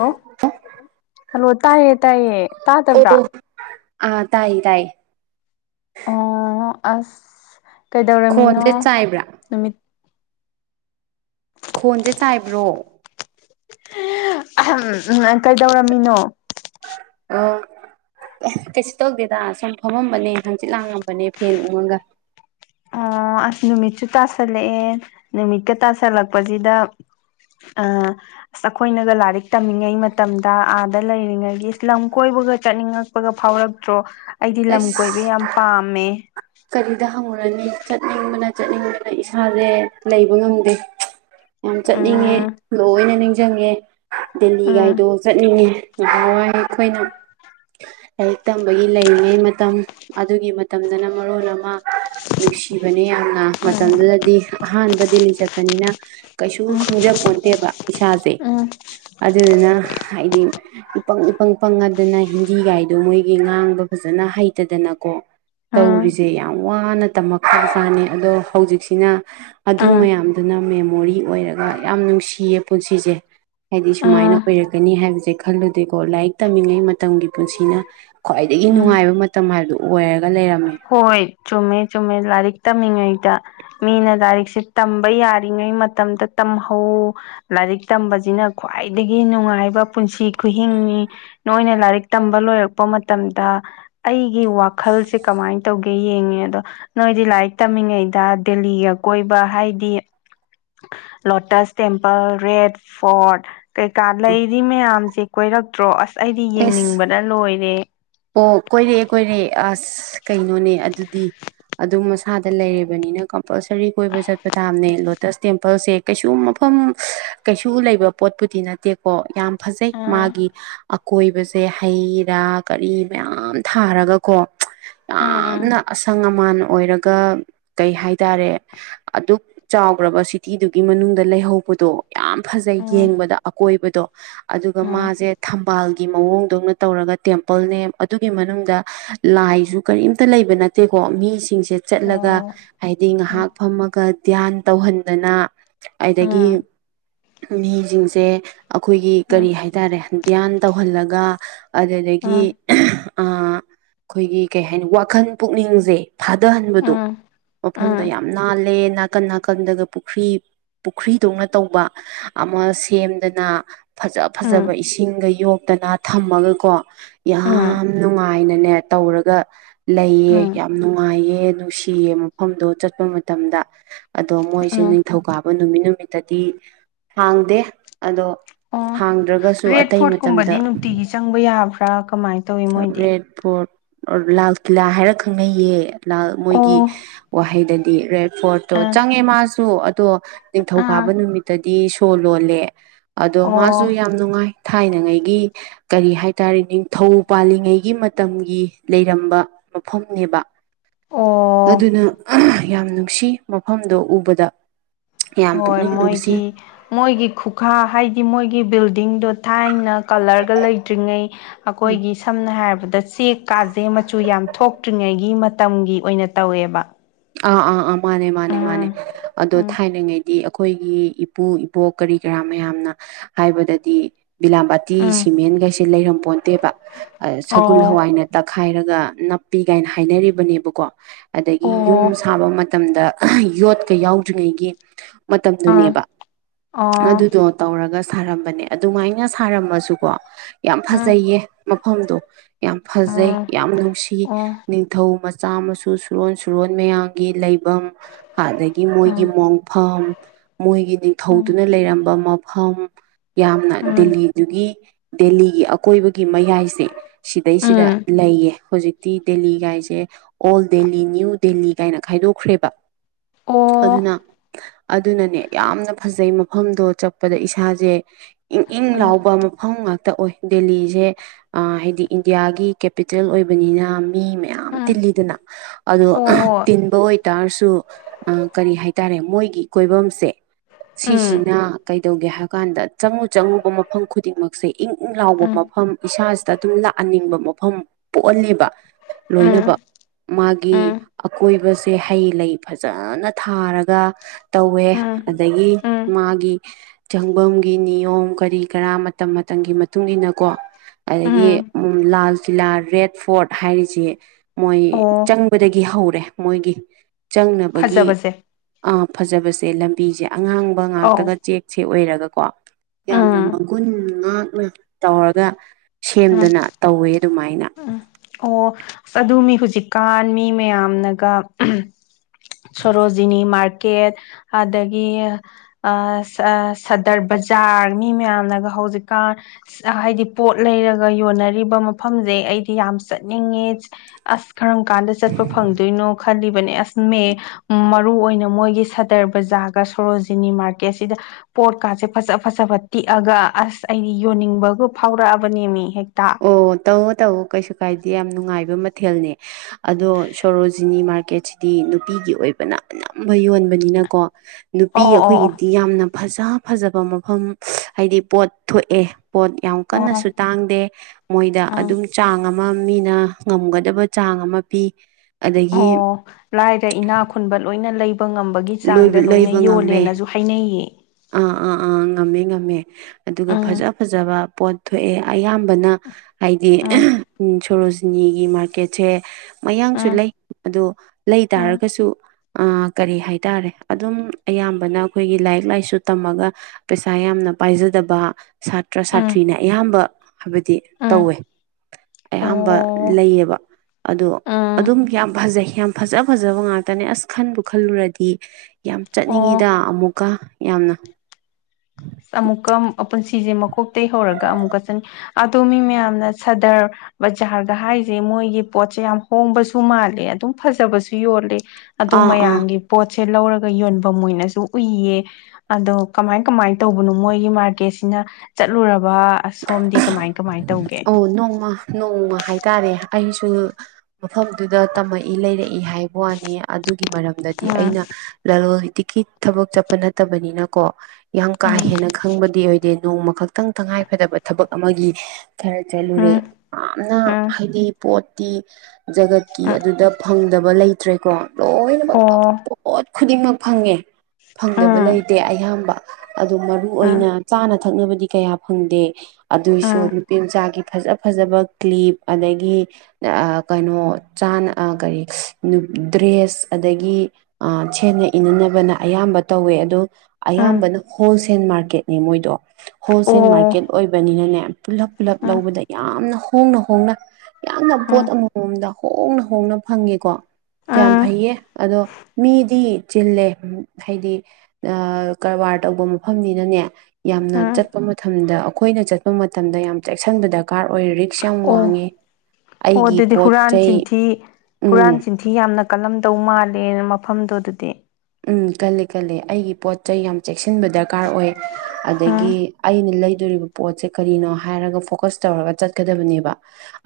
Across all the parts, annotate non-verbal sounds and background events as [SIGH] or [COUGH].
ꯑꯣ ꯍꯜꯂꯣ ꯇꯥꯏꯌꯦ ꯇꯥꯏꯌꯦ ꯇꯥꯗꯕ꯭ꯔꯥ ꯑꯣ ꯑꯥ ꯇꯥꯏ ꯇꯥꯏ ꯑꯣ ꯑꯁ ꯀꯩꯗꯧꯔꯝꯃꯤꯅꯣ ꯈꯣꯟꯁꯦ ꯆꯥꯏꯕ꯭ꯔꯥ ꯅꯨꯃꯤꯠ ꯈꯣꯟꯁꯦ ꯆꯥꯏꯕ꯭ꯔꯣ ꯀꯩꯗꯧꯔꯝꯃꯤꯅꯣ ꯑ ꯑꯦ ꯀꯩꯁꯨ ꯇꯧꯗꯦꯗ ꯁꯨꯝ ꯐꯝꯃꯝꯕꯅꯦ ꯍꯪꯆꯤꯠ ꯂꯥꯡꯉꯝꯕꯅꯦ ꯐꯦꯟ ꯎꯡꯉꯒ ꯑ ꯑꯁ ꯅꯨꯃꯤꯠꯁꯨ ꯇꯥꯁꯜꯂꯛꯑꯦ ꯅꯨꯃꯤꯠꯀ ꯇꯥꯁꯜꯂꯛꯄꯁꯤꯗ ꯑꯥ ꯑꯁ ꯑꯩꯈꯣꯏꯅꯒ ꯂꯥꯏꯔꯤꯛ ꯇꯝꯃꯤꯉꯩ ꯃꯇꯝꯗ ꯑꯥꯗ ꯂꯩꯔꯤꯉꯩꯒꯤ ꯂꯝ ꯀꯣꯏꯕꯒ ꯆꯠꯅꯤꯡꯉ ꯀꯄꯒ ꯐꯥꯎꯔꯛꯇ꯭ꯔꯣ ꯑꯩꯗꯤ ꯂꯝ ꯑꯁ ꯀꯣꯏꯕ ꯌꯥꯝ ꯄꯥꯝꯃꯦ ꯀꯔꯤꯗ ꯍꯪꯉꯨꯔꯅꯤ ꯆꯠꯅꯤꯡꯕꯅ ꯆꯠꯅꯤꯡꯕꯅ ꯏꯁꯥꯁꯦ ꯂꯩꯕ ꯉꯝꯗꯦ ꯌꯥꯝ ꯆꯠꯅꯤꯡꯉꯦ ꯎꯝ ꯂꯣꯏꯅ ꯅꯤꯡꯁꯤꯡꯉꯦ ꯎꯝ ꯗꯦꯜꯂꯤꯒꯒꯥꯥꯏꯗꯣ ꯆꯠꯅꯤꯡꯉꯤ ꯑꯩꯈꯣꯏꯅ ꯂꯥꯏꯔꯤꯛ ꯇꯝꯕꯒꯤ ꯂꯩꯔꯤꯉꯩ ꯃꯇꯝ ꯑꯗꯨꯒꯤ ꯃꯇꯝꯗꯅ ꯃꯔꯣ ꯑꯃ ꯅꯨꯡꯁꯤꯕꯅꯦ ꯌꯥꯝꯅ ꯎꯝ ꯃꯇꯝꯗꯨꯗꯗꯤ ꯑꯍꯥꯟꯕ ꯗꯤꯜꯂꯤ ꯆꯠꯄꯅꯤꯅ ꯀꯩꯁꯨ ꯈꯪꯖ ꯄꯣꯟꯇꯦꯕ ꯏꯁꯥꯁꯦ ꯎꯝ ꯑꯗꯨꯗꯨꯅ ꯍꯥꯏꯗꯤ ꯏꯄꯪ ꯏꯄꯪ ꯄꯪꯉꯗꯅ ꯍꯤꯟꯗꯤ ꯒꯥꯏꯗꯣ ꯃꯣꯏꯒꯤ ꯉꯥꯡꯕꯣ ꯐꯖꯅ ꯍꯩꯇꯗꯅꯀꯣ ꯎꯝ ꯇꯧꯔꯤꯁꯦ ꯌꯥꯝ ꯋꯥꯅ ꯇꯝꯃꯛꯛꯇꯕ ꯋꯥꯥꯅꯤ ꯑꯗꯣ ꯍꯧꯖꯤꯛꯁꯤꯅ ꯎꯝ ꯑꯗꯨ ꯎꯝ ꯃꯌꯥꯝꯗꯨꯅ ꯃꯦꯃꯣꯔꯤ ꯑꯣꯏꯔꯒ ꯌꯥꯝ ꯅꯨꯡꯁꯤꯌꯦ ꯄꯨꯟꯁꯤꯁꯦ ꯍꯥꯏꯗꯤ ꯁꯨꯃꯥꯏꯅ ꯎꯝ ꯑꯣꯏꯔꯛꯀꯅꯤ ꯍꯥꯏꯕꯁꯦ ꯈꯜꯂꯨꯗꯦꯀꯣ ꯂꯥꯏꯔꯤꯛ ꯇꯝꯃꯤꯉꯩ ꯃꯇꯝꯒꯤ ꯄꯨꯟꯁꯤꯅ ꯈ꯭ꯋꯥꯏꯗꯒꯤ ꯎꯝ ꯅꯨꯡꯉꯥꯏꯕ ꯃꯇꯝ ꯍꯥꯏꯕꯗꯨ ꯑꯣꯏꯔꯒ ꯂꯩꯔꯝꯃꯦ ꯍꯣꯏ ꯆꯨꯝꯃꯦ ꯆꯨꯝꯃꯦ ꯂꯥꯏꯔꯤꯛ ꯇꯝꯃꯤꯉꯩꯗ ꯃꯤꯅ ꯂꯥꯏꯔꯤꯛꯁꯦ ꯇꯝꯕ ꯌꯥꯔꯤꯉꯩ ꯃꯇꯝꯗ ꯇꯝꯍꯧ ꯂꯥꯏꯔꯤꯛ ꯇꯝꯕꯁꯤꯅ ꯈ꯭ꯋꯥꯏꯗꯒꯤ ꯅꯨꯡꯉꯥꯏꯕ ꯄꯨꯟꯁꯤ ꯈꯨꯍꯤꯤꯡꯅꯤ ꯅꯣꯏꯅ ꯂꯥꯏꯔꯤꯛ ꯇꯝꯕ ꯂꯣꯏꯔꯛꯄ ꯃꯇꯝꯗ ꯑꯩꯒꯤ ꯋꯥꯈꯜꯁꯦ ꯀꯃꯥꯏꯅ ꯇꯧꯒꯦ ꯌꯦꯡꯉꯦ ꯑꯗꯣ ꯅꯣꯏꯗꯤ ꯂꯥꯏꯔꯤꯛ ꯇꯝꯃꯤꯉꯩꯗ ꯗꯦꯜꯂꯤꯒ ꯀꯣꯏꯕ ꯍꯥꯏꯗꯤ ꯂꯣꯇꯁ ꯇꯦꯝꯄꯜ ꯔꯦꯠ ꯐꯣꯔꯠ ꯀꯩꯀꯥ ꯂꯩꯔꯤ ꯃꯌꯥꯝꯁꯦ ꯀꯣꯏꯔꯛꯇ꯭ꯔꯣ ꯑꯁ ꯑꯩꯗꯤ ꯑꯦꯁ ꯌꯦꯡꯅꯤꯡꯕꯅ ꯂꯣꯏꯔꯦ ꯑꯣ ꯀꯣꯏꯔꯛꯑꯦ ꯀꯣꯏꯔꯦ ꯑꯁ ꯀꯩꯅꯣꯅꯦ ꯑꯗꯨꯗꯤ ꯑꯗꯨꯝ ꯃꯁꯥꯗ ꯂꯩꯅꯤꯅ ꯀꯝꯄꯜꯁꯔꯤ ꯀꯣꯏꯕ ꯆꯠꯄ ꯇꯥꯕꯅꯦ ꯗꯁ ꯇꯦꯝꯄꯜꯁꯦ ꯀꯩꯁꯨ ꯃꯐꯝ ꯀꯩꯁꯨ ꯂꯩꯕ ꯄꯣꯠꯄꯨꯗꯤ ꯅꯠꯇꯦ ꯀꯣ ꯌꯥꯝ ꯐꯖꯩ ꯎꯝ ꯃꯥꯒꯤ ꯑꯀꯣꯏꯕꯁꯦ ꯍꯩ ꯔꯥꯛ ꯀꯔꯤ ꯃꯌꯥꯝ ꯊꯥꯔꯒꯀꯣ ꯎꯝ ꯌꯥꯝꯅ ꯑꯁꯪ ꯑꯃꯥꯟ ꯑꯣꯏꯔꯒ ꯀꯩ ꯍꯥꯏꯇꯥꯔꯦ ꯑꯗꯨꯛ ꯆꯥꯎꯈ꯭ꯔꯕ ꯁꯤꯇꯤꯗꯨꯒꯤ ꯃꯅꯨꯡꯗ ꯂꯩꯍꯧꯕꯗꯣ ꯌꯥꯝ ꯐꯖꯩ ꯎꯝ ꯎꯝ ꯌꯦꯡꯕꯗ ꯑꯀꯣꯏꯕꯗꯣ ꯑꯗꯨꯒ ꯎꯝ ꯃꯥꯁꯦ ꯊꯝꯕꯥꯜꯒꯤ ꯃꯑꯣꯡꯗꯧꯅ ꯇꯧꯔꯒ ꯇꯦꯝ ꯀꯄꯜꯅꯦ ꯑꯗꯨꯒꯤ ꯃꯅꯨꯡꯗ ꯂꯥꯏꯁꯨ ꯀꯔꯤꯝꯇ ꯂꯩꯕ ꯅꯠꯇꯦꯀꯣ ꯃꯤꯁꯤꯡꯁꯦ ꯆꯠꯂꯒ ꯑꯣ ꯍꯥꯏꯗꯤ ꯑꯣ ꯉꯥꯏꯍꯥꯛ ꯐꯝꯃꯒ ꯒ꯭ꯌꯥꯟ ꯇꯧꯍꯟꯗꯅ ꯑꯗꯒꯤ ꯃꯤꯁꯤꯡꯁꯦ ꯑꯩꯈꯣꯏꯒꯤ ꯀꯔꯤ ꯍꯥꯏꯇꯥꯔꯦ ꯘ꯭ꯌꯥꯟ ꯇꯧꯍꯜꯂꯒ ꯑꯗꯨꯗꯒꯤ ꯑ ꯈꯣꯏꯒꯤ ꯀꯩ ꯍꯥꯏꯅꯤ ꯋꯥꯈꯟ ꯄꯨꯛꯅꯤꯡꯁꯦ ꯊꯥꯗꯍꯟꯕꯗꯣ ꯃꯐꯝꯗꯣ ꯌꯥꯝ ꯅꯥꯜꯂꯦꯅ ꯀꯟ ꯅꯥꯀꯟꯗꯒ ꯄꯨꯈ꯭ꯔꯤ ꯄꯨꯈ꯭ꯔꯤꯗꯧꯅ ꯇꯧꯕ ꯑꯃ ꯁꯦꯝꯗꯅ ꯐꯖ ꯐꯖꯕ ꯏꯁꯤꯡꯒ ꯌꯣꯛꯇꯅ ꯊꯝꯃꯒꯀꯣ ꯌꯥꯝ ꯅꯨꯡꯉꯥꯏ ꯍꯥꯏꯅꯅꯦ ꯇꯧꯔꯒ ꯂꯩꯌꯦ ꯌꯥꯝ ꯅꯨꯡꯉꯥꯏꯌꯦ ꯅꯨꯡꯁꯤꯌꯦ ꯃꯐꯝꯗꯣ ꯆꯠꯄ ꯃ ꯃꯇꯝꯗ ꯑꯗꯣ ꯃꯣꯏꯁꯦ ꯅꯤꯡꯊꯧꯀꯥꯕ ꯅꯨꯃꯤꯠ ꯅꯨꯃꯤꯠꯇꯗꯤ ꯍꯥꯡꯗꯦ ꯑꯗꯣ ꯍꯥꯡꯗ꯭ꯔꯒꯁꯨ ꯔꯦꯠ ꯑꯇꯩ ꯃꯇꯝꯗ ꯐꯣꯔꯠꯀꯨꯝꯕꯗꯤ ꯅꯨꯡꯇꯤꯒꯤ ꯆꯪꯕ ꯌꯥꯕ꯭ꯔꯥ ꯀꯃꯥꯏ ꯔꯦꯗ ꯐꯣꯔꯠ ꯑꯣ ꯂꯥꯜ ꯀꯤꯂꯥ ꯍꯥꯏꯔ ꯈꯪꯅꯩꯌꯦ ꯅ ꯃꯣꯏꯒꯤ ꯑꯣ ꯋꯥꯍꯩꯗꯗꯤ ꯔꯦꯗ ꯐꯣꯔꯠꯇꯣ ꯑꯥ ꯆꯪꯉꯦ ꯃꯥꯁꯨ ꯑꯗꯣ ꯑꯥ ꯅꯤꯡꯊꯧꯀꯥꯕ ꯅꯨꯃꯤꯠꯇꯗꯤ ꯁꯣ ꯂꯣꯜꯂꯦ ꯑꯗꯣ ꯃꯥꯁꯨ ꯑꯣ ꯌꯥꯝ ꯅꯨꯡꯉꯥꯏ ꯊꯥꯏꯅꯉꯩꯒꯤ ꯀꯔꯤ ꯍꯥꯏꯇꯥꯔꯦ ꯅꯤꯡꯊꯧ ꯄꯥꯜꯂꯤꯉꯩꯒꯤ ꯃꯇꯝꯒꯤ ꯂꯩꯔꯝꯕ ꯃꯐꯝꯅꯦꯕ ꯑꯣ ꯑꯗꯨꯅ ꯌꯥꯝ ꯅꯨꯡꯁꯤ ꯃꯐꯝꯗꯣ ꯎꯕꯗ ꯌꯥꯝ ꯍꯣꯏ ꯄꯨꯛꯅꯤꯡ ꯅꯨꯡꯁꯤ ꯃꯣꯏꯒꯤ ꯃꯣꯏꯒꯤ ꯈꯨꯒꯥꯥ ꯍꯥꯏꯗꯤ ꯃꯣꯏꯒꯤ ꯕꯤꯜꯗꯤꯡꯗꯣ ꯊꯥꯏꯅ ꯀꯂꯔꯒ ꯂꯩꯇ꯭ꯔꯤꯉꯩ ꯎꯝ ꯑꯈꯣꯏꯒꯤ ꯁꯝꯅ ꯍꯥꯏꯔꯕꯗ ꯆꯦ ꯀꯥꯁꯦ ꯃꯆꯨ ꯌꯥꯝ ꯊꯣꯛꯇ꯭ꯔꯤꯉꯩꯒꯤ ꯃꯇꯝꯒꯤ ꯑꯣꯏꯅ ꯇꯧꯋꯦꯕ ꯑꯥ ꯑꯥ ꯑꯥ ꯃꯥꯅꯦ ꯃꯥꯅꯦ ꯃꯥꯅꯦ ꯎꯝ ꯑꯗꯣ ꯎꯝ ꯊꯥꯏꯅꯉꯩ ꯗꯤ ꯑꯈꯣꯏꯒꯤ ꯏꯄꯨ ꯏꯕꯣꯛ ꯀꯔꯤ ꯀꯔꯥꯛ ꯃꯌꯥꯝꯅ ꯍꯥꯏꯕꯗꯗꯤ ꯕꯤꯂꯥꯝꯕꯥꯇꯤ ꯇꯤ ꯎꯝ ꯁꯤꯃꯦꯟꯒꯩꯁꯦ ꯂꯩꯔꯝꯄꯣꯟ ꯇꯦꯕ ꯁꯒꯨꯜ ꯑꯣ ꯍꯋꯥꯏꯅ ꯇꯛꯈꯥꯏꯔꯒ ꯅꯞꯄꯤ ꯀꯥꯏꯅ ꯍꯥꯏꯅꯔꯤꯕꯅꯦꯕꯀꯣ ꯑꯗꯒꯤ ꯌꯨꯝ ꯑꯣ ꯁꯥꯕ ꯃꯇꯝꯗ ꯌꯣꯠꯀ ꯌꯥꯎꯗ꯭ꯔꯤꯉꯩꯒꯤ ꯑꯥ ꯃꯇꯝꯗꯨꯅꯦꯕ ꯑꯣ ꯑꯗꯨꯗꯣ ꯇꯧꯔꯒ ꯁꯥꯔꯝꯕꯅꯦ ꯑꯗꯨꯃꯥꯏꯅ ꯁꯥꯔꯝꯃꯁꯨꯀꯣ ꯌꯥꯝ ꯎꯝ ꯐꯖꯩꯌꯦ ꯃꯐꯝꯗꯣ ꯌꯥꯝ ꯐꯖꯩ ꯎꯝ ꯌꯥꯝ ꯅꯨꯡꯁꯤ ꯑꯣ ꯅꯤꯡꯊꯧ ꯃꯆꯥ ꯃꯁꯨ ꯁꯨꯔꯣꯟ ꯁꯨ ꯁꯨꯔꯣꯟ ꯃꯌꯥꯝꯒꯤ ꯂꯩꯕꯝ ꯍꯥ ꯑꯗꯒꯤ ꯃꯣꯏꯒꯤ ꯎꯝ ꯃꯣꯡꯐꯝ ꯃꯣꯏꯒꯤ ꯎꯝ ꯅꯤꯡꯊꯧꯗꯨꯅ ꯂꯩꯔꯝꯕ ꯃꯐꯝ ꯌꯥꯝꯅ ꯎꯝ ꯗꯦꯜꯂꯤꯗꯨꯒꯤ ꯗꯦꯂꯤꯒꯤ ꯑꯀꯣꯏꯕꯒꯤ ꯃꯌꯥꯏꯁꯦ ꯁꯤꯗꯩꯁꯤꯗ ꯎꯝ ꯂꯩꯌꯦ ꯍꯧꯖꯤꯛ ꯗꯤ ꯗꯦꯂꯤ ꯒꯥꯏꯁꯦ ꯑꯣꯜ ꯗꯦꯜꯂꯤ ꯅ꯭ꯌꯨ ꯗꯦꯜꯂꯤ ꯀꯥꯏꯅ ꯈꯥꯏꯗꯣꯛꯈ꯭ꯔꯦꯕ ꯑꯣ ꯑꯗꯨꯅ ꯑꯗꯨꯅꯅꯦ ꯌꯥꯝꯅ ꯐꯖꯩ ꯃꯐꯝꯗꯣ ꯆꯠꯄꯗ ꯏꯁꯥꯁꯦ ꯏꯪ ꯏꯪ ꯎꯝ ꯂꯥꯎꯕ ꯃꯐꯝ ꯉꯥꯛꯇ ꯑꯣꯏ ꯗꯦꯂꯤꯁꯦ ꯑ ꯍꯥꯏꯗꯤ ꯏꯟꯗꯤꯌꯥꯒꯤ ꯀꯦꯄꯤꯇꯦꯜ ꯑꯣꯏꯕꯅꯤꯅ ꯃꯤ ꯃꯌꯥꯝ ꯎꯝ ꯇꯤꯜꯂꯤꯗꯅ ꯑ ꯍꯣꯏ ꯇꯤꯟꯕ ꯑꯣꯏꯇꯥꯔꯁꯨ ꯀꯔꯤ ꯍꯥꯏꯇꯥꯔꯦ ꯃꯣꯏꯒꯤ ꯀꯣꯏꯕꯝꯁꯦ ꯎꯝ ꯁꯤꯁꯤꯅ ꯀꯩꯗꯧꯒꯦ ꯍꯥꯏꯕ ꯀꯥꯟꯗ ꯆꯪꯉꯨ ꯆꯪꯉꯨꯕ ꯃꯐꯝ ꯈꯨꯗꯤꯡ ꯃꯛꯁꯦ ꯏꯪꯪ ꯏꯪ ꯂꯥꯎꯕ ꯎꯝ ꯃꯐꯝ ꯏꯁꯥꯁꯤꯗ ꯑꯗꯨꯝ ꯂꯥꯛꯍꯟꯅꯤꯡꯕ ꯃꯐꯝ ꯄꯣꯛꯍꯜꯂꯦꯕ ꯂꯣꯏꯅꯕ ꯎꯝ ꯃꯥꯒꯤ ꯑꯀꯣꯏꯕꯁꯦ ꯍꯩ ꯂꯩ ꯐꯖꯅ ꯊꯥꯔꯒ ꯇꯧꯋꯦ ꯎꯝ ꯎꯝ ꯑꯗꯒꯤ ꯎꯝ ꯃꯥꯒꯤ ꯆꯪꯕꯝꯒꯤ ꯅꯤꯌꯣꯝ ꯀꯔꯤ ꯀꯔꯥ ꯃꯇꯝ ꯃꯇꯝꯒꯤ ꯃꯇꯨꯡ ꯏꯟꯅꯀꯣ ꯑꯗꯒꯤ ꯎꯝ ꯂꯥꯜ ꯆꯤꯂꯥ ꯔꯦꯠ ꯐꯣꯔꯠ ꯍꯥꯏꯔꯤꯁꯦ ꯃꯣꯏ ꯑꯣ ꯆꯪꯕꯗꯒꯤ ꯍꯧꯔꯦ ꯃꯣꯏꯒꯤ ꯆꯪꯅꯕꯒꯤ ꯐꯖꯕꯁꯦ ꯑ ꯐꯖꯕꯁꯦ ꯂꯝꯕꯤꯁꯦ ꯑꯉꯥꯡꯕ ꯑꯧ ꯉꯥꯛꯇꯒ ꯆꯦꯛꯁꯦ ꯑꯣꯏꯔꯒꯀꯣ ꯌꯥꯝꯅ ꯎꯝ ꯃꯒꯨꯟ ꯉꯥꯛꯅ ꯇꯧꯔꯒ ꯎꯝ ꯁꯦꯝꯗꯅ ꯇꯧꯋꯦ ꯑꯗꯨꯃꯥꯏꯅ ꯎꯝ ꯑꯣ ꯑꯁ ꯑꯗꯨ ꯃꯤ ꯍꯨꯖꯤꯛꯀꯥꯟ ꯃꯤ ꯃꯌꯥꯝꯅꯒ ꯁꯣꯔꯣꯖꯤꯅꯤ ꯃꯥꯔꯀꯦꯠ ꯑꯗꯒꯤ ꯑ ꯁ ꯁꯗꯔ ꯕꯖꯥꯔ ꯃꯤ ꯃꯌꯥꯝꯅꯒ ꯍꯧꯖꯤꯛꯀꯥꯟ ꯍꯥꯏꯗꯤ ꯄꯣꯠ ꯂꯩꯔꯒ ꯌꯣꯟꯅꯔꯤꯕ ꯃꯐꯝꯁꯦ ꯑꯩꯗꯤ ꯌꯥꯝ ꯆꯠꯅꯤꯡꯉꯦ ꯑꯁ ꯀꯔꯝ ꯀꯥꯟꯗ ꯆꯠꯄ ꯐꯪꯗꯣꯏꯅꯣ ꯈꯜꯂꯤꯕꯅꯦ ꯑꯁ ꯃꯦ ꯃꯔꯨ ꯑꯣꯏꯅ ꯃꯣꯏꯒꯤ ꯁꯥꯗꯔ ꯕꯖꯥꯔꯒ ꯁꯣꯔꯣꯖꯤꯅꯤ ꯃꯥꯔꯀꯦꯠꯁꯤꯗ ꯄꯣꯠ ꯀꯥꯁꯦ ꯐꯖ ꯐꯖꯕ ꯇꯤꯛꯑꯒ ꯑꯁ ꯑꯩꯗꯤ ꯌꯣꯟꯅꯤꯡꯕꯒ ꯐꯥꯎꯔꯛꯑꯕꯅꯦꯃꯤ ꯍꯦꯛꯇ ꯑꯣ ꯇꯧꯑꯣ ꯇꯧꯑꯣ ꯀꯩꯁꯨ ꯀꯥꯏꯗꯦ ꯌꯥꯝ ꯅꯨꯡꯉꯥꯏꯕ ꯃꯊꯦꯜꯅꯦ ꯑꯗꯣ ꯁꯣꯔꯣꯖꯤꯅꯤ ꯃꯥꯔꯀꯦꯠꯁꯤꯗꯤ ꯅꯨꯄꯤꯒꯤ ꯑꯣꯏꯕꯅ ꯑꯅꯝꯕ ꯌꯣꯟꯕꯅꯤꯅꯀꯣ ꯅꯨꯄꯤ ꯑꯣ ꯑꯣ ꯑꯣ ꯑꯈꯣꯏꯒꯤꯗꯤ ꯌꯥꯝꯅ ꯐꯖ ꯐꯖꯕ ꯃꯐꯝ ꯍꯥꯏꯗꯤ ꯄꯣꯠ ꯊꯣꯛꯑꯦ ꯄꯣꯠ ꯌꯥꯝ ꯀꯟꯅꯁꯨ ꯑꯣ ꯇꯥꯡꯗꯦ ꯃꯣꯏꯗ ꯑꯥ ꯑꯗꯨꯝ ꯆꯥꯡ ꯑꯃ ꯃꯤꯅ ꯉꯝꯒꯗꯕ ꯆꯥꯡ ꯑꯃ ꯄꯤ ꯑꯗꯒꯤ ꯑꯣ ꯂꯥꯏꯔ ꯏꯅꯥ ꯈꯨꯨꯟꯕ ꯂꯣꯏꯅ ꯂꯩꯕ ꯉꯝꯕꯒꯤ ꯆꯥꯡꯗ ꯂꯣꯏꯕ ꯂꯣꯏꯅ ꯂꯩꯕ ꯉꯝꯃꯦ ꯌꯣꯜꯂꯦꯅꯁꯨ ꯍꯥꯏꯅꯩꯌꯦ ꯑꯥ ꯑꯥ ꯑꯥ ꯉꯝꯃꯦ ꯉꯝꯃꯦ ꯑꯗꯨꯒ ꯎꯝ ꯐꯖ ꯐꯖꯕ ꯄꯣꯠ ꯊꯣꯛꯑꯦ ꯑꯌꯥꯝ ꯗꯅ ꯍꯥꯏꯗꯤ ꯎꯝ ꯁꯣꯔꯣꯖꯤꯅꯤꯒꯤ ꯃꯥꯔꯀꯦꯠꯁꯦ ꯃꯌꯥꯡꯁꯨ ꯎꯝ ꯂꯩ ꯑꯗꯣ ꯂꯩ ꯎꯝ ꯇꯥꯔꯒꯁꯨ ꯑ ꯀꯔꯤ ꯍꯥꯏꯇꯥꯔꯦ ꯑꯗꯨꯝ ꯑꯌꯥꯝꯕꯅ ꯑꯩꯈꯣꯏꯒꯤ ꯂꯥꯏꯔꯤꯛ ꯂꯥꯏꯁꯨ ꯇꯝꯃꯒ ꯄꯩꯁꯥ ꯌꯥꯝꯅ ꯄꯥꯏꯖꯗꯕ ꯁꯥꯇ꯭ꯔ ꯎꯝ ꯁꯥꯇ꯭ꯔꯤꯅ ꯑꯌꯥꯝꯕ ꯍꯥꯏꯕꯗꯤ ꯎꯝ ꯇꯧꯋꯦ ꯑꯌꯥꯝꯕ ꯑꯣ ꯂꯩꯌꯦꯕ ꯑꯗꯣ ꯎꯝ ꯑꯗꯨꯝ ꯌꯥꯝ ꯐꯖꯩ ꯌꯥꯝ ꯐꯖ ꯐꯖꯕ ꯉꯥꯛꯇꯅꯦ ꯑꯁ ꯈꯟꯕꯨ ꯈꯜꯂꯨꯔꯗꯤ ꯌꯥꯝ ꯑꯣ ꯆꯠꯅꯤꯡꯉꯤꯗ ꯑꯃꯨꯛꯀ ꯌꯥꯝꯅ ꯑꯃꯨꯛꯀ ꯄꯨꯟꯁꯤꯁꯦ ꯃꯀꯣꯛ ꯇꯩ ꯍꯧꯔꯒ ꯑꯃꯨꯛꯀ ꯆꯅꯤ ꯑꯗꯣ ꯃꯤ ꯃꯌꯥꯝꯅ ꯁꯥꯗꯔ ꯕꯖꯥꯔꯗ ꯍꯥꯏꯁꯦ ꯃꯣꯏꯒꯤ ꯄꯣꯠꯁꯦ ꯌꯥꯝ ꯍꯣꯡꯕꯁꯨ ꯃꯥꯜꯂꯦ ꯑꯗꯨꯝ ꯐꯖꯕꯁꯨ ꯌꯣꯜꯂꯦ ꯑꯗꯨ ꯑꯥ ꯑꯥ ꯃꯌꯥꯝꯒꯤ ꯄꯣꯠꯁꯦ ꯂꯧꯔꯒ ꯌꯣꯟꯐꯝ ꯃꯅꯁꯨ ꯎꯏꯌꯦ ꯑꯗꯣ ꯀꯃꯥꯏ ꯀꯃꯥꯏ ꯇꯧꯕꯅꯣ ꯃꯣꯏꯒꯤ ꯃꯥꯔꯀꯦꯠꯁꯤꯅ ꯆꯠꯂꯨꯔꯕ ꯑꯁꯣꯝꯗꯤ ꯀꯃꯥꯏ ꯀꯃꯥꯏ ꯇꯧꯒꯦ ꯑꯧ ꯅꯣꯡꯃ ꯅꯣꯡꯃ ꯍꯥꯏꯇꯥꯔꯦ ꯑꯩꯁꯨ ꯃꯐꯝꯗꯨꯗ ꯇꯝꯃꯛꯏ ꯂꯩꯔꯛꯏ ꯍꯥꯏꯕ ꯋꯥꯅꯤ ꯑꯗꯨꯒꯤ ꯃꯔꯝꯗꯗꯤ ꯎꯝ ꯑꯩꯅ ꯂꯂꯣ ꯏꯇꯤꯛꯀꯤ ꯊꯕꯛ ꯆꯠꯄ ꯅꯠꯇꯕꯅꯤꯅꯀꯣ ꯌꯥꯝ ꯀꯥ ꯎꯝ ꯍꯦꯟꯅ ꯈꯪꯕꯗꯤ ꯑꯣꯏꯗꯦ ꯅꯣꯡꯃ ꯈꯛꯇꯪ ꯇꯉꯥꯏ ꯐꯗꯕ ꯊꯕꯛ ꯑꯃꯒꯤ ꯈꯔ ꯆꯠꯂꯨꯔꯦ ꯌꯥꯝꯅ ꯎꯝ ꯍꯥꯏꯗꯤ ꯄꯣꯠꯇꯤ ꯖꯒꯠꯀꯤ ꯎꯝ ꯑꯗꯨꯗ ꯐꯪꯗꯕ ꯂꯩꯇ꯭ꯔꯦꯀꯣ ꯂꯣꯏꯅꯃꯛ ꯑꯥ ꯄꯣꯠ ꯈꯨꯗꯤꯡꯃꯛ ꯐꯪꯉꯦ ꯐꯪꯗꯕ ꯂꯩꯇꯦ ꯑꯌꯥꯝꯕ ꯑꯗꯨꯣ ꯃꯔꯨꯏ ꯎꯝ ꯑꯣꯏꯅ ꯆꯥꯅ ꯊꯛꯅꯕꯗꯤ ꯀꯌꯥ ꯐꯪꯗꯦ ꯎꯝ ꯑꯗꯨꯏꯁꯨ ꯎꯝ ꯅꯨꯄꯤ ꯃꯆꯥꯒꯤ ꯐꯖ ꯐꯖꯕ ꯀ꯭ꯂꯤꯞ ꯑꯗꯒꯤ ꯀꯩꯅꯣ ꯆ ꯀꯔꯤ ꯗ꯭ꯔꯦꯁ ꯑꯗꯒꯤ ꯁꯦꯠꯅ ꯏꯅꯅꯕꯅ ꯑꯌꯥꯝꯕ ꯇꯧꯋꯦ ꯑꯗꯣ ꯎꯝ ꯑꯌꯥꯝꯕꯅ ꯍꯣꯜꯁꯦꯜ ꯃꯥꯔꯀꯦꯠꯅꯦ ꯃꯣꯏꯗꯣ ꯑꯣ ꯑꯦꯟ ꯃꯥꯔꯀꯦꯠ ꯑꯣꯏꯕꯅꯤꯅꯅꯦ ꯄꯨꯜꯂꯞ ꯄꯨꯜꯂꯞ ꯎꯝ ꯂꯧꯕꯗ ꯌꯥꯝꯅ ꯍꯣꯡꯅ ꯍꯣꯡꯅ ꯌꯥꯝꯅ ꯎꯝ ꯄꯣꯠ ꯑꯃꯃꯝꯗ ꯍꯣꯡꯅ ꯍꯣꯡꯅ ꯐꯪꯉꯦꯀꯣ ꯌꯥꯝ ꯎꯝ ꯐꯩꯌꯦ ꯑꯗꯣ ꯃꯤꯗꯤ ꯆꯤꯜꯂꯦ ꯍꯥꯏꯗꯤ ꯀꯔꯕꯥꯔ ꯇꯧꯕ ꯃꯐꯝꯅꯤꯅꯅꯦ ꯌꯥꯝꯅ ꯎꯝ ꯆꯠꯄ ꯃꯇꯝꯗ ꯑꯩꯈꯣꯏꯅ ꯆꯠꯄ ꯃꯇꯝꯗ ꯌꯥꯝ ꯆꯦꯛꯁꯤꯟꯕ ꯗꯔꯀꯥꯔ ꯑꯣꯏ ꯔꯤꯛꯁ ꯌꯥꯝ ꯑꯣ ꯋꯥꯡꯉꯦ ꯑꯣ ꯑꯩꯒꯤ ꯑꯗꯨꯗꯤ ꯄꯣꯠ ꯍꯨꯔꯥꯟ ꯆꯩꯩ ꯆꯤꯟꯊꯤ ꯎꯝ ꯍꯨꯔꯥꯟ ꯌꯥꯝꯅ ꯀꯜꯂꯝꯗꯧ ꯃꯥꯜꯂꯦꯅ ꯃꯐꯝꯗꯣ ꯑꯗꯨꯗꯤ ꯎꯝ ꯀꯜꯂꯤ ꯀꯜꯂꯤ ꯑꯩꯒꯤ ꯄꯣꯠ ꯆꯩꯩ ꯌꯥꯝ ꯆꯦꯛꯁꯤꯟꯕ ꯗꯔꯀꯥꯔ ꯑꯣꯏ ꯑꯗꯒꯤ ꯎꯝ ꯑꯩꯅ ꯂꯩꯗꯣꯔꯤꯕ ꯄꯣꯠꯁꯦ ꯀꯔꯤꯅꯣ ꯍꯥꯏꯔꯒ ꯐꯣꯀꯁ ꯇꯧꯔꯒ ꯆꯠꯀꯗꯕꯅꯦꯕ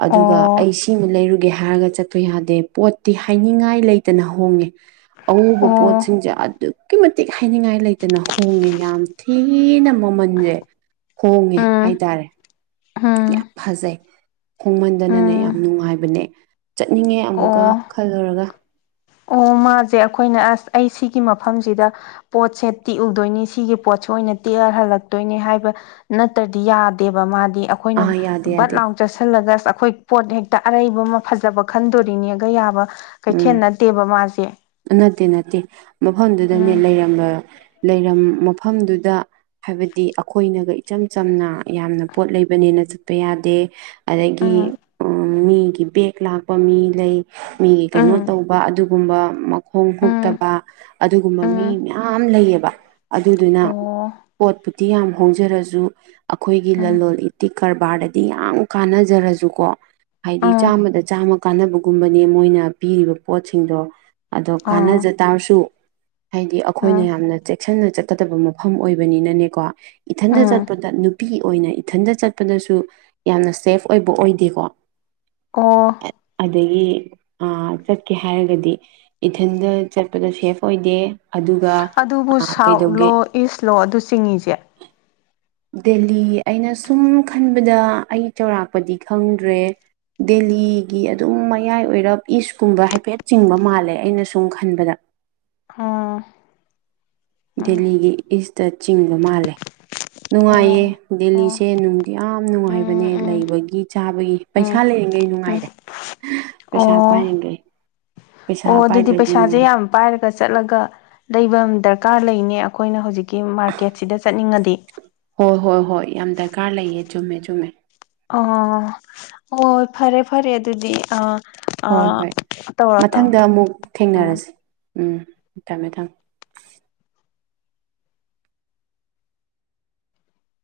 ꯑꯗꯨꯒ ꯑꯣ ꯑꯩꯁꯤ ꯁꯤꯃ ꯂꯩꯔꯨꯒꯦ ꯍꯥꯏꯔꯒ ꯆꯠꯄ ꯌꯥꯗꯦ ꯄꯣꯠꯇꯤ ꯍꯥꯏꯅꯤꯡꯉꯥꯏ ꯂꯩꯇꯅ ꯍꯣꯡꯉꯦ ꯑꯕꯄꯣ ꯑꯣ ꯑꯗꯨꯛꯀꯤ ꯃꯇꯤꯛ ꯍꯥꯏꯅꯤꯡꯉꯥꯏ ꯂꯩꯇꯅ ꯍꯣꯡꯉꯦ ꯌꯥꯝ ꯊꯤꯅ ꯃꯃꯜꯁꯦ ꯍꯣꯡꯉꯦ ꯎꯝ ꯍꯥꯏꯇꯥꯔꯦ ꯎꯝ ꯌꯥꯝ ꯐꯖꯩ ꯈꯣꯡꯃꯟꯗꯅꯅꯦ ꯌꯥꯝ ꯎꯝ ꯅꯨꯡꯉꯥꯏꯕꯅꯦ ꯆꯠꯅꯤꯡꯉꯦ ꯑꯃꯨꯛꯀ ꯑꯣ ꯈꯜꯂꯨꯔꯒ ꯑꯣ ꯃꯥꯁꯦ ꯑꯩꯈꯣꯏꯅ ꯑꯁ ꯑꯩ ꯁꯤꯒꯤ ꯃꯐꯝꯁꯤꯗ ꯄꯣꯠꯁꯦ ꯇꯤꯛꯎꯗꯣꯏꯅꯤ ꯁꯤꯒꯤ ꯄꯣꯠꯁꯦ ꯑꯣꯏꯅ ꯇꯤꯛꯑ ꯍꯜꯂꯛꯇꯣꯏꯅꯤ ꯍꯥꯏꯕ ꯅꯠꯇ꯭ꯔꯗꯤ ꯌꯥꯗꯦꯕ ꯃꯥꯗꯤ ꯑꯩꯈꯣꯏꯅ ꯑꯥ ꯌꯥꯗꯦ ꯕꯥꯠ ꯌꯥꯗꯦ ꯂꯥꯎ ꯆꯠꯁꯤꯜꯂꯒ ꯑ ꯑꯩꯈꯣꯏ ꯄꯣꯠ ꯍꯦꯛꯇ ꯑꯔꯩꯕ ꯑꯃ ꯐꯖꯕ ꯈꯟꯗꯣꯔꯤꯅꯦꯒ ꯌꯥꯕ ꯀꯩꯊꯦꯜ ꯎꯝ ꯅꯠꯇꯦꯕ ꯃꯥꯁꯦ ꯅꯠꯇꯦ ꯅꯠꯇꯦ ꯃꯐꯝꯗꯨꯗꯅꯦ ꯎꯝ ꯂꯩꯔꯝꯕ ꯂꯩꯔꯝ ꯃꯐꯝꯗꯨꯗ ꯍꯥꯏꯕꯗꯤ ꯑꯩꯈꯣꯏꯅꯒ ꯏꯆꯝ ꯆꯝꯅ ꯌꯥꯝꯅ ꯄꯣꯠ ꯂꯩꯕꯅꯦꯅ ꯆꯠꯄ ꯌꯥꯗꯦ ꯑꯗꯒꯤ ꯎꯝ ꯃꯤꯒꯤ ꯕꯦꯛ ꯂꯥꯛꯄ ꯃꯤ ꯂꯩ ꯃꯤꯒꯤ ꯀꯩꯅꯣ ꯎꯝ ꯇꯧꯕ ꯑꯗꯨꯒꯨꯝꯕ ꯃꯈꯣꯡ ꯍꯨꯛ ꯎꯝ ꯗꯥꯇꯥ ꯑꯗꯨꯒꯨꯝꯕ ꯎꯝ ꯃꯤ ꯃꯌꯥꯝ ꯂꯩꯌꯦꯕ ꯑꯗꯨꯗꯨꯅ ꯑꯣ ꯄꯣꯠꯄꯨꯗꯤ ꯌꯥꯝ ꯍꯣꯡꯖꯔꯁꯨ ꯑꯩꯈꯣꯏꯒꯤ ꯎꯝ ꯂꯂꯣꯟ ꯏꯇꯤꯛ ꯀꯔꯕꯥꯔꯗꯗꯤ ꯌꯥꯝ ꯀꯥꯟꯅꯖꯔꯁꯨꯀꯣ ꯍꯥꯏꯗꯤ ꯎꯝ ꯆꯥꯝꯃꯗ ꯆꯥꯝꯃ ꯀꯥꯟꯅꯕꯒꯨꯝꯕꯅꯦ ꯃꯣꯏꯅ ꯄꯤꯔꯤꯕ ꯄꯣꯠꯁꯤꯡꯗꯣ ꯑꯗꯣ ꯎꯝ ꯀꯥꯟꯅꯖ ꯇꯥꯔꯁꯨ ꯍꯥꯏꯗꯤ ꯑꯩꯈꯣꯏꯅ ꯎꯝ ꯌꯥꯝꯅ ꯆꯦꯛꯁꯤꯟꯅ [UNINTELLIGIBLE] ꯃꯐꯝ ꯑꯣꯏꯕꯅꯤꯅꯅꯦꯀꯣ ꯏꯊꯟꯗ ꯎꯝ ꯆꯠꯄꯗ ꯅꯨꯄꯤ ꯑꯣꯏꯅ ꯏꯊꯟꯗ ꯆꯠꯄꯗꯁꯨ ꯌꯥꯝꯅ ꯁꯦꯐ ꯑꯣꯏꯕ ꯑꯣꯏꯗꯦꯀꯣ ꯑꯣ ꯑꯗꯒꯤ ꯑꯥ ꯆꯠꯀꯦ ꯍꯥꯏꯔꯒꯗꯤ ꯏꯊꯟꯗ ꯆꯠꯄꯗ ꯁꯦꯐ ꯑꯣꯏꯗꯦ ꯑꯗꯨꯒ ꯑꯗꯨꯕꯨ ꯀꯩꯗꯧꯒꯦ ꯁꯥꯎꯠꯂꯣ ꯏꯁꯂꯣ ꯑꯗꯨ ꯆꯤꯡꯉꯤꯁꯦ ꯗꯦꯜꯂꯤ ꯑꯩꯅ ꯁꯨꯝ ꯈꯟꯕꯗ ꯑꯩ ꯆꯥꯎꯔꯥꯛꯄꯗꯤ ꯈꯪꯗ꯭ꯔꯦ ꯗꯦꯜꯂꯤꯒꯤ ꯑꯗꯨꯝ ꯃꯌꯥꯏ ꯑꯣꯏꯔꯞ ꯏꯁꯀꯨꯝꯕ ꯍꯥꯏꯐꯦꯠ ꯆꯤꯡꯕ ꯃꯥꯜꯂꯦ ꯑꯩꯅ ꯁꯨꯝ ꯈꯟꯕꯗ ꯎꯝ ꯎꯝ ꯗꯦꯜꯂꯤꯒꯤ ꯏꯁꯇ ꯆꯤꯡꯕ ꯃꯥꯜꯂꯦ ꯑꯣ ꯅꯨꯡꯉꯥꯏꯌꯦ ꯑꯣ ꯗꯦꯜꯂꯤꯁꯦ ꯅꯨꯡꯗꯤ ꯌꯥꯝ ꯎꯝ ꯅꯨꯡꯉꯥꯏꯕꯅꯦ ꯎꯝ ꯂꯩꯕꯒꯤ ꯆꯥꯕꯒꯤ ꯄꯩꯁꯥ ꯎꯝ ꯂꯩꯔꯤꯈꯩ ꯎꯝ ꯅꯨꯡꯉꯥꯏꯔꯦ ꯄꯩꯁꯥ ꯑꯣ ꯄꯥꯏꯔꯤꯈꯩ ꯄꯩꯁꯥ ꯑꯣ ꯑꯗꯨꯗꯤ ꯄꯥꯏꯗ꯭ꯔꯗꯤ ꯄꯩꯁꯥꯁꯦ ꯅꯨꯡꯉꯥꯏꯇꯦ ꯌꯥꯝ ꯄꯥꯏꯔꯒ ꯆꯠꯂꯒ ꯂꯩꯕ ꯑꯃ ꯗꯔꯀꯥꯔ ꯂꯩꯅꯦ ꯑꯩꯈꯣꯏꯅ ꯍꯧꯖꯤꯛꯀꯤ ꯃꯥꯔꯀꯦꯠꯁꯤꯗ ꯆꯠꯅꯤꯡꯉꯗꯤ ꯍꯣꯏ ꯍꯣꯏ ꯍꯣꯏ ꯌꯥꯝ ꯗꯔꯀꯥꯔ ꯂꯩꯌꯦ ꯆꯨꯝꯃꯦ ꯆꯨꯝꯃꯦ [UNINTELLIGIBLE] ꯑꯣ ꯐꯔꯦ ꯐꯔꯦ ꯑꯗꯨꯗꯤ ꯑꯥ ꯍꯣꯏ ꯑꯥ ꯍꯣꯏ ꯇꯧꯔꯣ ꯇꯧꯔꯣ ꯃꯊꯪꯗ ꯑꯃꯨꯛ ꯎꯝ ꯊꯦꯡꯅꯔꯁꯤ ꯎꯝ ꯊꯝꯃꯦ ꯊꯝꯃꯦ